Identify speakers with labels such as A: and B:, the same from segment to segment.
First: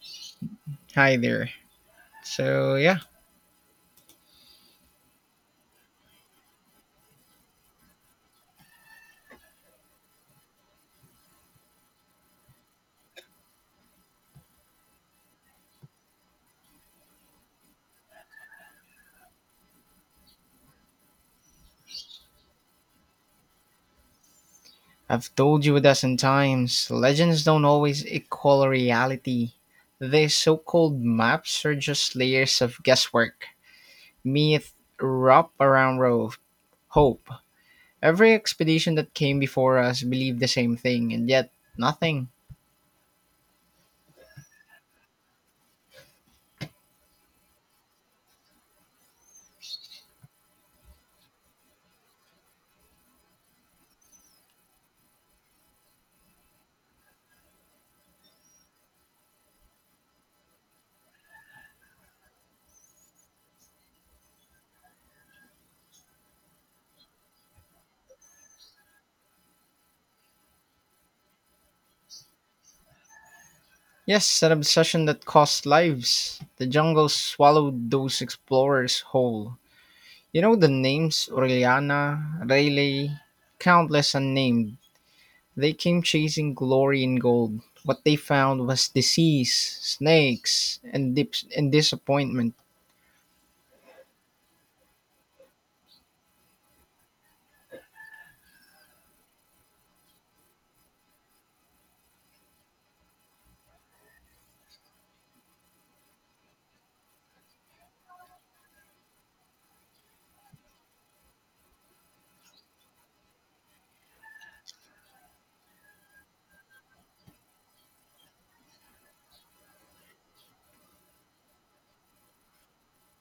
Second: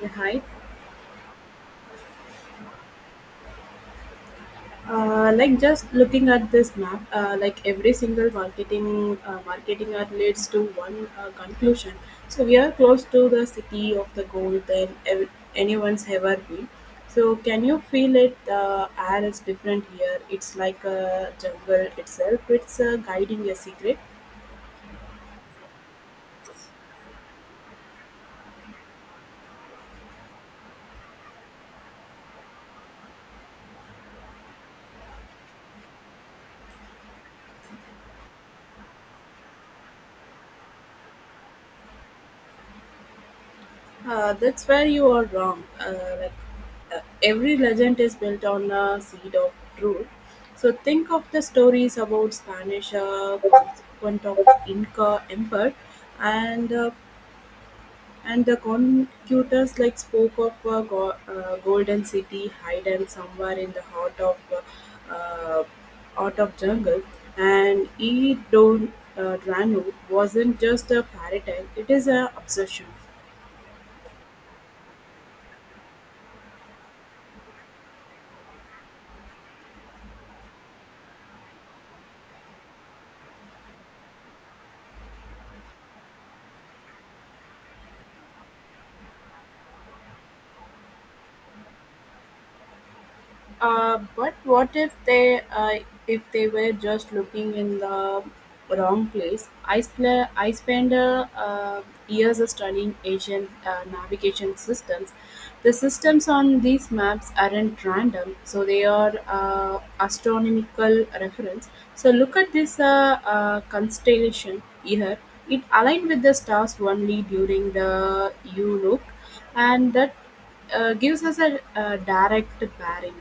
A: Yeah, hi.
B: Hi there. So, yeah,
A: Like just looking at this map, every single marketing marketing ad leads to one conclusion. So we are close to the city of the gold than anyone's ever been. So can you feel it? The air is different here. It's like a jungle itself. It's guiding a secret.
B: I've told you a dozen times legends don't always equal reality. These so called maps are just layers of guesswork, myth wrap around hope. Every expedition that came before us believed the same thing, and yet nothing.
A: That's where you are wrong. Like every legend is built on a seed of truth. So think of the stories about Spanish consequent of Inca Empire, and uh, and the conquistadors like spoke of a golden city hidden somewhere in the heart of uh, uh, out of jungle and E. Don Drano wasn't just a fairy tale; it is an obsession.
B: Yes, an obsession that cost lives. The jungle swallowed those explorers whole. You know the names Aureliana, Rayleigh, countless unnamed. They came chasing glory and gold. What they found was disease, snakes, and dips and disappointment.
A: But what if they were just looking in the wrong place? I spent years studying Asian navigation systems. The systems on these maps aren't random, so they are astronomical reference. So look at this constellation here. It aligned with the stars only during the U look, and that gives us a direct bearing.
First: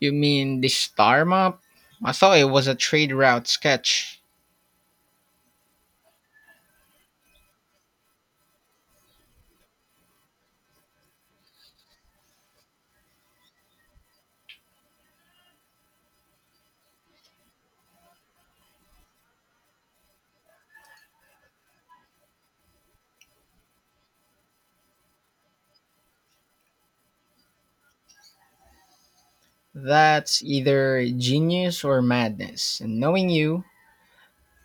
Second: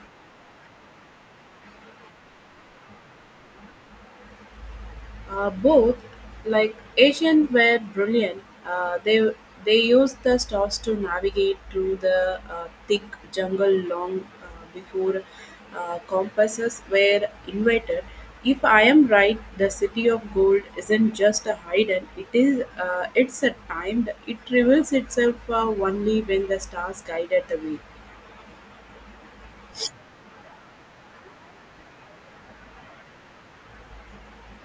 B: You mean the star map? I thought it was a trade route sketch.
A: Both, like Asian, were brilliant. They used the stars to navigate through the thick jungle long before compasses were invented. If I am right, the city of gold isn't just a hidden; it is it's a timed. It reveals itself only when the stars guided the way.
B: That's either genius or madness. And knowing you,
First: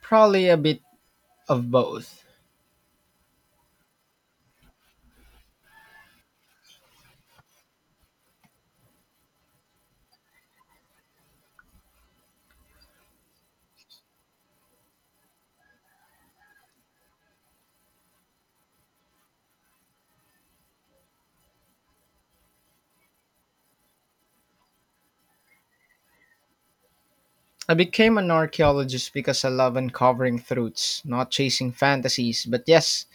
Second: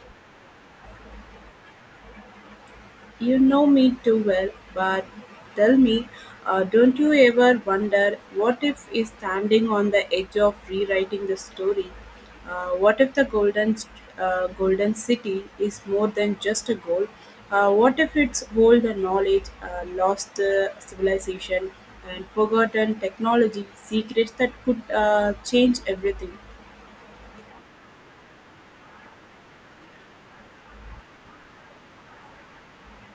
B: probably a bit of both.
A: You know me too well, but tell me, don't you ever wonder what if is standing on the edge of rewriting the story? What if the golden city is more than just a goal? What if it's hold the knowledge, lost civilization, and forgotten technology secrets that could change everything?
B: I became an archaeologist because I love uncovering truths, not chasing fantasies. But yes,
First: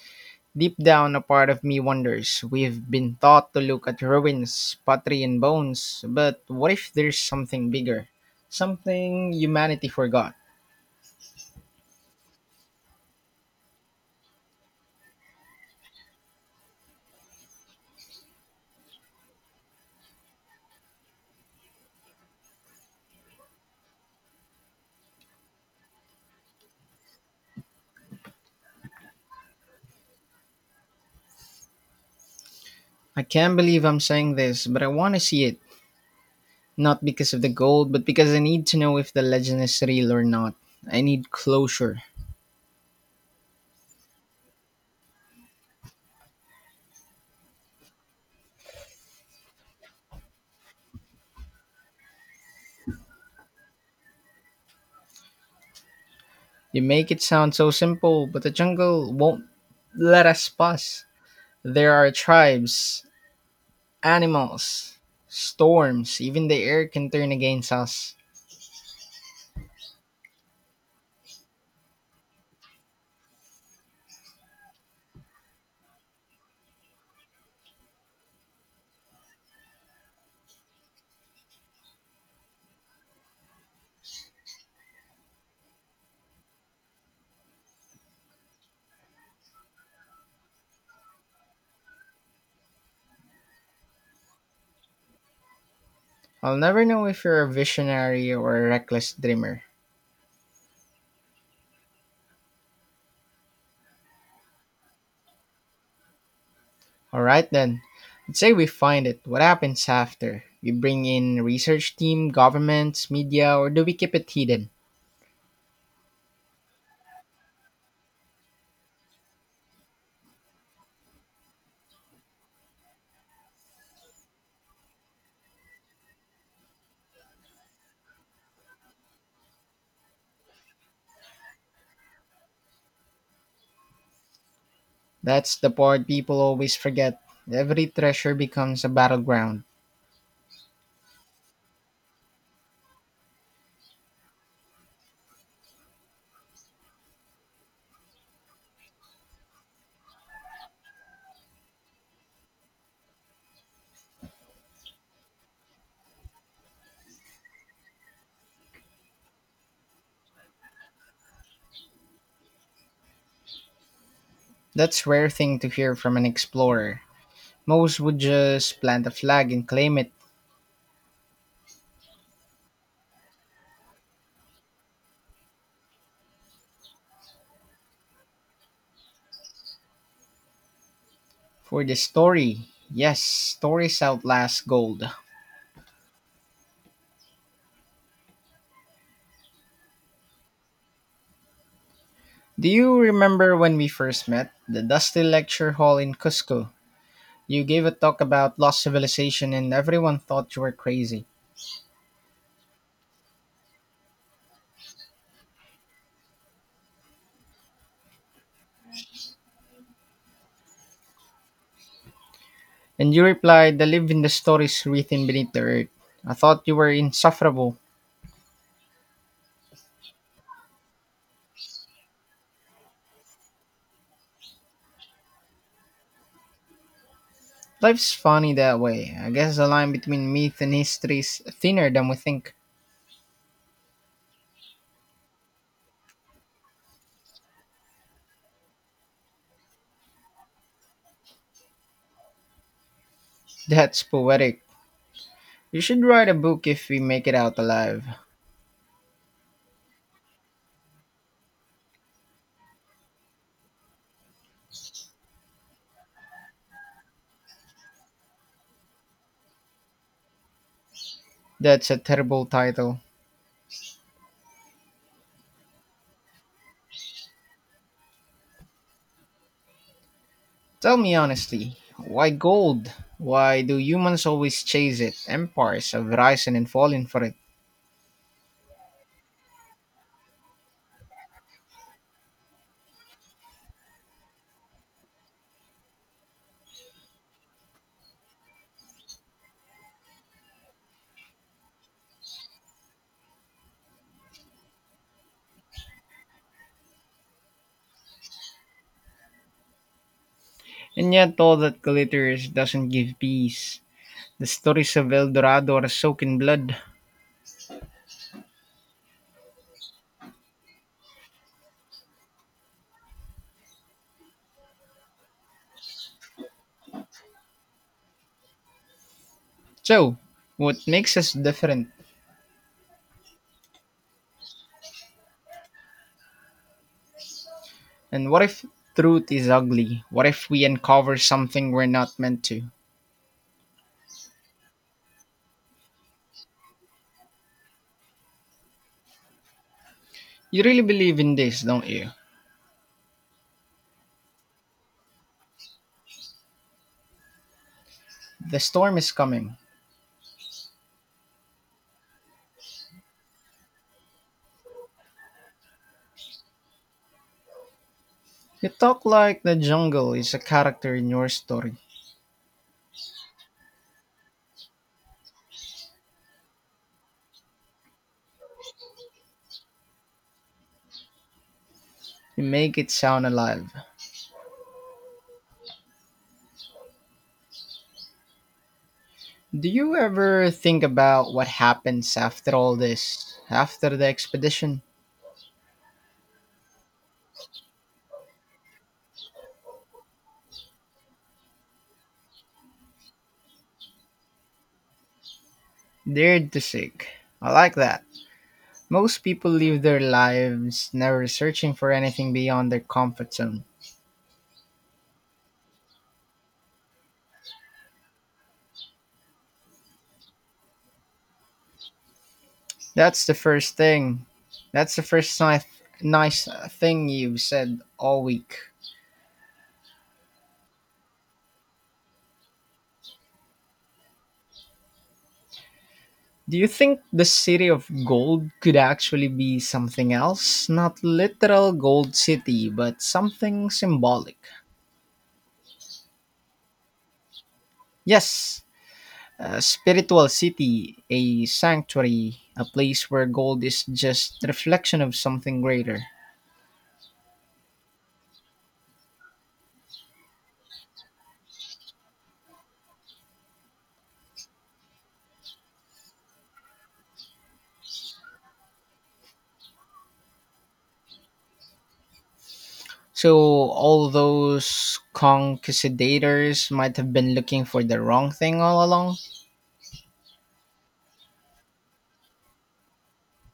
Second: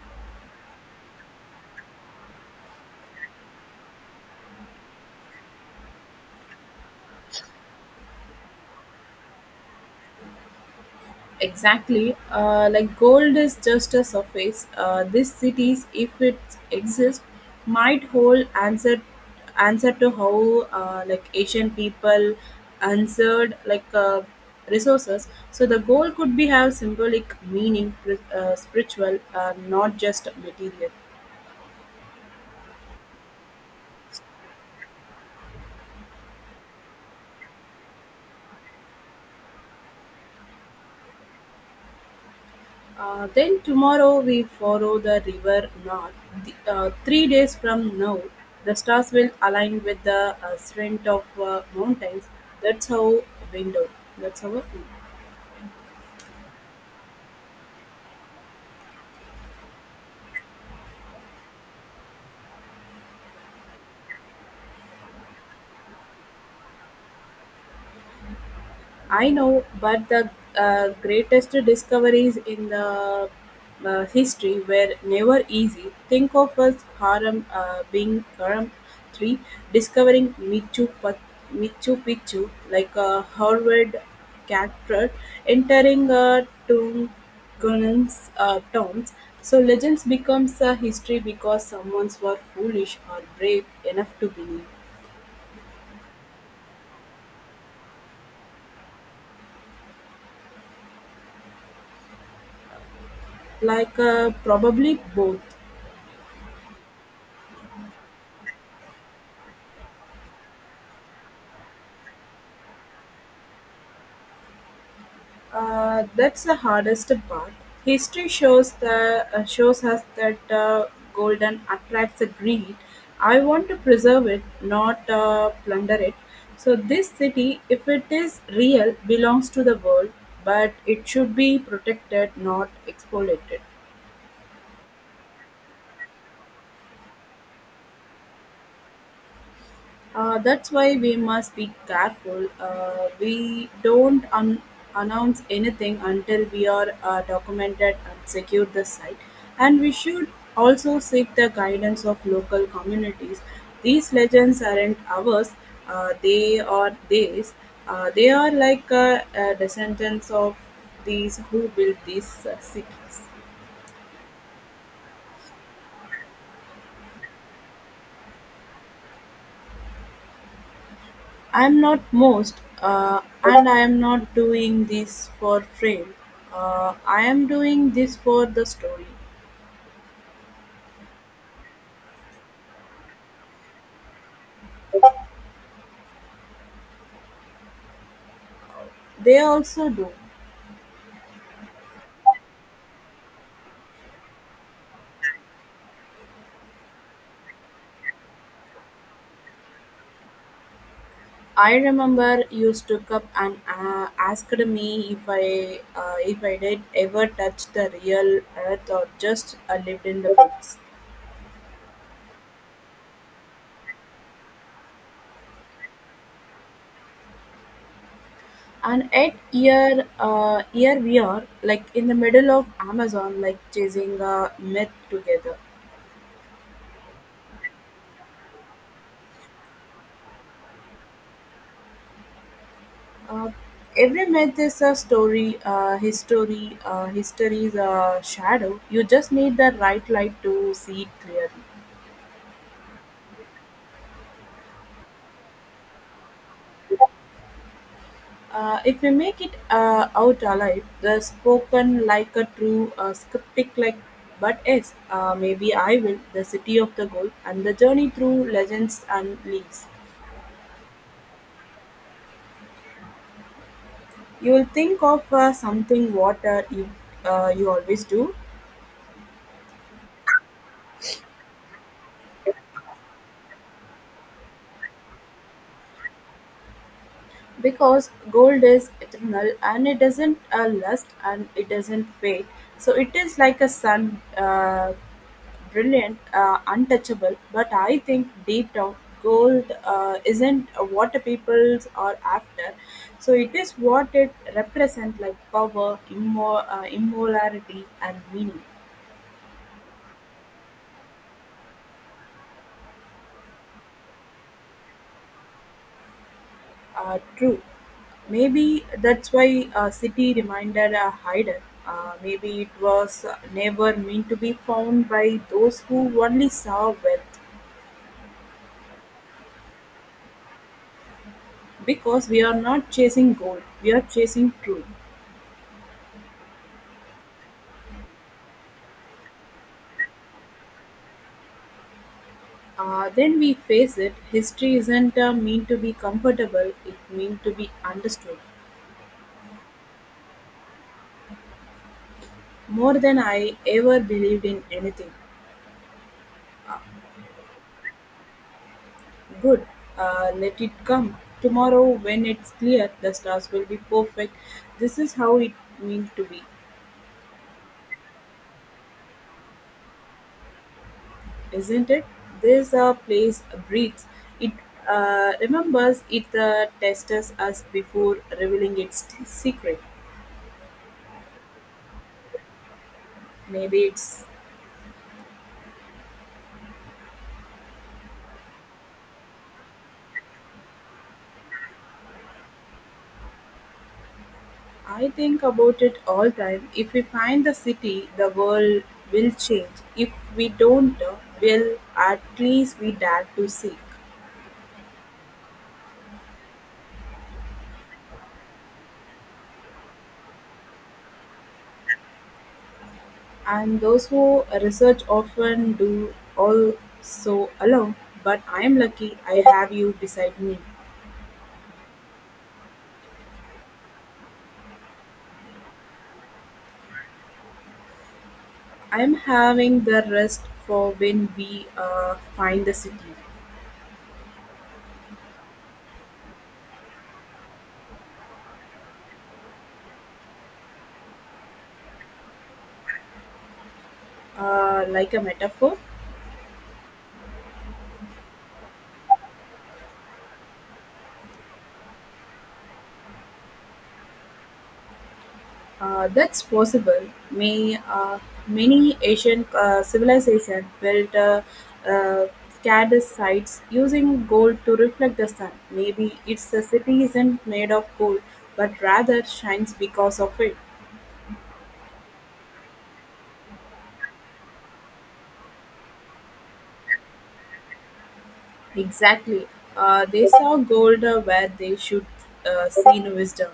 B: deep down, a part of me wonders. We've been taught to look at ruins, pottery, and bones, but what if there's something bigger? Something humanity forgot?
A: Exactly. Like gold is just a surface. These cities, if it exists, might hold answer to how like Asian people answered like resources. So the gold could be have symbolic meaning, spiritual, not just material.
B: I can't believe I'm saying this, but I want to see it. Not because of the gold, but because I need to know if the legend is real or not. I need closure.
A: Then tomorrow we follow the river north. 3 days from now, the stars will align with the strength of mountains. That's how window. That's our.
B: You make it sound so simple, but the jungle won't let us pass. There are tribes, animals, storms, even the air can turn against us.
A: I know, but the greatest discoveries in the history were never easy. Think of us Haram being Haram 3, discovering Michu Picchu like a Harvard character, entering Tungun's towns. So legends becomes a history because someone's were foolish or brave enough to believe,
B: I'll never know if you're a visionary or a reckless dreamer.
A: probably both.
B: Alright then, let's say we find it. What happens after? We bring in research team, governments, media, or do we keep it hidden?
A: That's the hardest part. History shows the shows us that golden attracts the greed. I want to preserve it, not plunder it. So this city, if it is real, belongs to the world, but it should be protected, not exploited.
B: That's the part people always forget. Every treasure becomes a battleground.
A: That's why we must be careful. We don't announce anything until we are documented and secure the site. And we should also seek the guidance of local communities. These legends aren't ours, they are theirs. They are like descendants of these who built these cities.
B: That's rare thing to hear from an explorer. Most would just plant a flag and claim it
A: I'm not most, and I am not doing this for fame. I am doing this for the story.
B: for the story. Yes, stories outlast gold.
A: They also do.
B: Do you remember when we first met? The dusty lecture hall in Cusco. You gave a talk about lost civilization and everyone thought you were crazy.
A: I remember you stood up and asked me if I did ever touch the real earth or just lived in the books.
B: And you replied, I live in the stories written beneath the earth. I thought you were insufferable.
A: And at here, here we are, like in the middle of Amazon, like chasing a myth together.
B: Life's funny that way. I guess the line between myth and history is thinner than we think.
A: Uh, every myth is a story, history is a shadow. You just need the right light to see it clearly.
B: That's poetic. You should write a book if we make it out alive.
A: If we make it out alive, the spoken like a true, scriptic like, but yes, maybe I will, the city of the gold, and the journey through legends and leaves.
B: That's a terrible title.
A: You will think of something what you always do.
B: Tell me honestly, why gold? Why do humans always chase it? Empires have risen and fallen for it.
A: Because gold is eternal and it doesn't lust and it doesn't fade, so it is like a sun, brilliant, untouchable. But I think deep down, gold isn't what the peoples are after. So it is what it represents, like power, immorality, and meaning.
B: And yet all that glitters doesn't give peace. The stories of El Dorado are soaked in blood.
A: True. Maybe that's why City reminded a hider. Maybe it was never meant to be found by those who only saw wealth.
B: So, what makes us different?
A: Because we are not chasing gold, we are chasing truth.
B: And what if truth is ugly? What if we uncover something we're not meant to?
A: Then we face it, history isn't meant to be comfortable, it meant to be understood.
B: You really believe in this, don't you?
A: More than I ever believed in anything.
B: The storm is coming.
A: Good. Let it come. Tomorrow, when it's clear, the stars will be perfect. This is how it meant to be,
B: You talk like the jungle is a character in your story.
A: isn't it? This place breathes. It remembers it tests us before revealing its secret.
B: You make it sound alive.
A: Maybe it's.
B: Do you ever think about what happens after all this? After the expedition?
A: I think about it all time. If we find the city, the world will change. If we don't, well, at least we dare to seek.
B: Dared to seek. I like that. Most people live their lives never searching for anything beyond their comfort zone.
A: And those who research often do also alone, but I'm lucky I have you beside me.
B: That's the first thing. That's the first nice thing you've said all week.
A: I'm having the rest for when we find the city,
B: Do you think the city of gold could actually be something else? Not literal gold city, but something symbolic.
A: like a metaphor.
B: Yes, a spiritual city, a sanctuary, a place where gold is just reflection of something greater.
A: That's possible. May Many Asian civilization built uh, scattered sites using gold to reflect the sun. Maybe it's the city isn't made of gold, but rather shines because of it.
B: So all those conquistadors might have been looking for the wrong thing all along,
A: Exactly. They saw gold where they should see no wisdom.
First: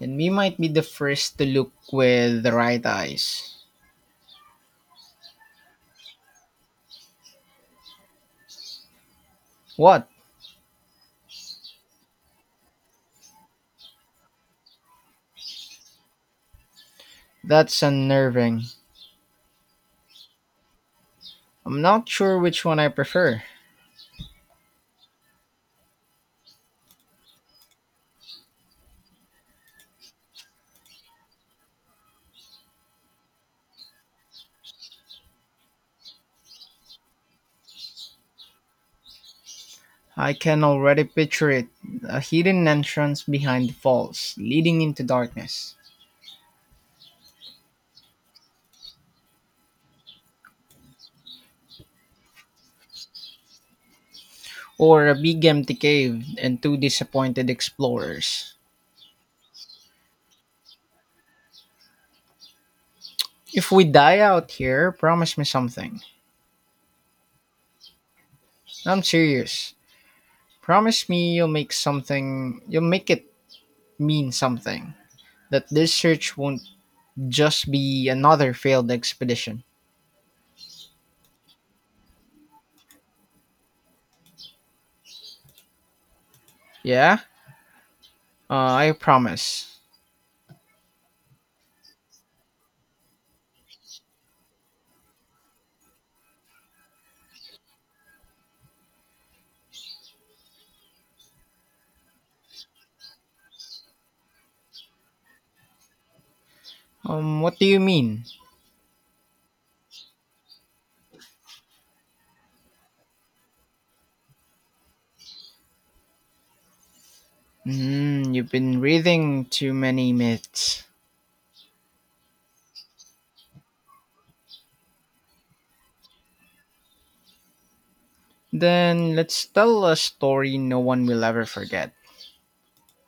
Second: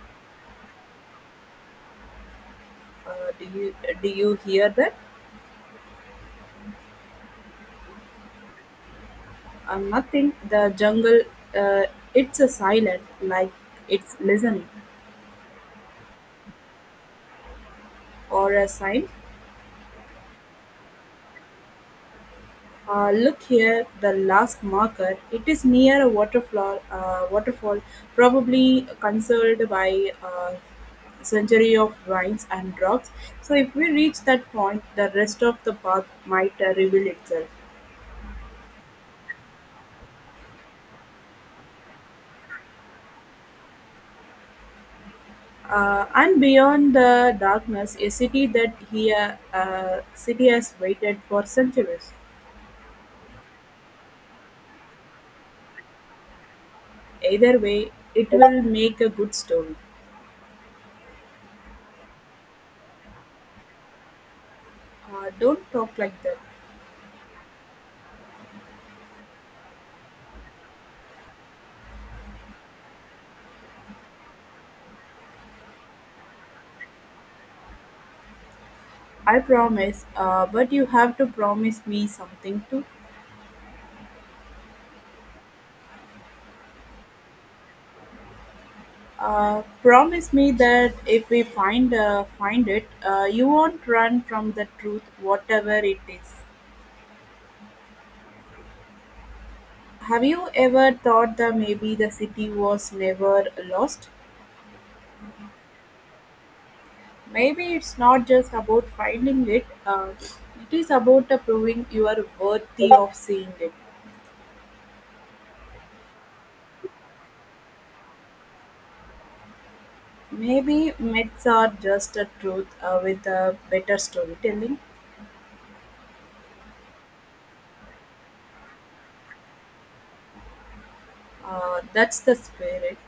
B: and we might be the first to look with the right
A: Uh, do
B: eyes.
A: you do you hear that?
B: What?
A: Nothing. The jungle. Uh, it's a silent, like it's listening,
B: That's
A: or
B: unnerving.
A: a sign.
B: I'm not sure which one I
A: Look
B: prefer.
A: here, the last marker. It is near a waterfall. Waterfall, probably conserved by century of vines and rocks. So if we reach that point, the rest of the path might reveal itself.
B: I can already picture it, a hidden entrance behind the falls, leading into darkness,
A: And beyond the darkness, a city that here city has waited for centuries.
B: or a big empty cave and two disappointed
A: Either way, it
B: explorers.
A: will make a good story.
B: If we die out here, promise me
A: Don't talk
B: something.
A: like that.
B: I'm serious. Promise me you'll make something, you'll make it mean something. That this search won't just be another failed
A: I
B: expedition.
A: promise, but you have to promise me something too.
B: Yeah? I promise.
A: Promise me that if we find it, you won't run from the truth, whatever it is. Have you ever thought that maybe the city was never lost?
B: What do
A: Maybe
B: you
A: it's
B: mean?
A: not just about finding it, it is about proving you are worthy of seeing it.
B: Mm, you've been reading too many myths.
A: Maybe myths are just a truth with a better storytelling.
B: Then let's tell a story no one will ever forget.
A: That's the spirit.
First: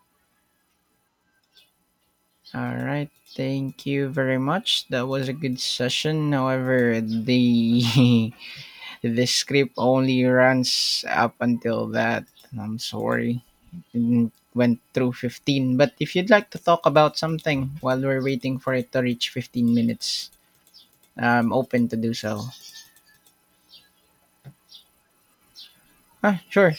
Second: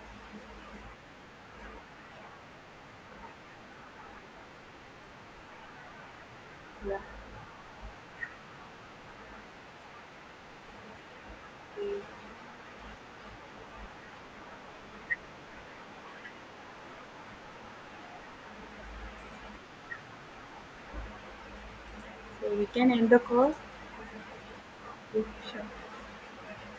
B: All right, thank you very much. That was a good session. However,
A: Yeah.
B: the script only runs up until that. I'm sorry. It went through 15. But if you'd like to talk about something while we're waiting for it to reach 15 minutes, I'm open to do so.
A: So we can end the call. Yeah, sure.
B: Ah, sure.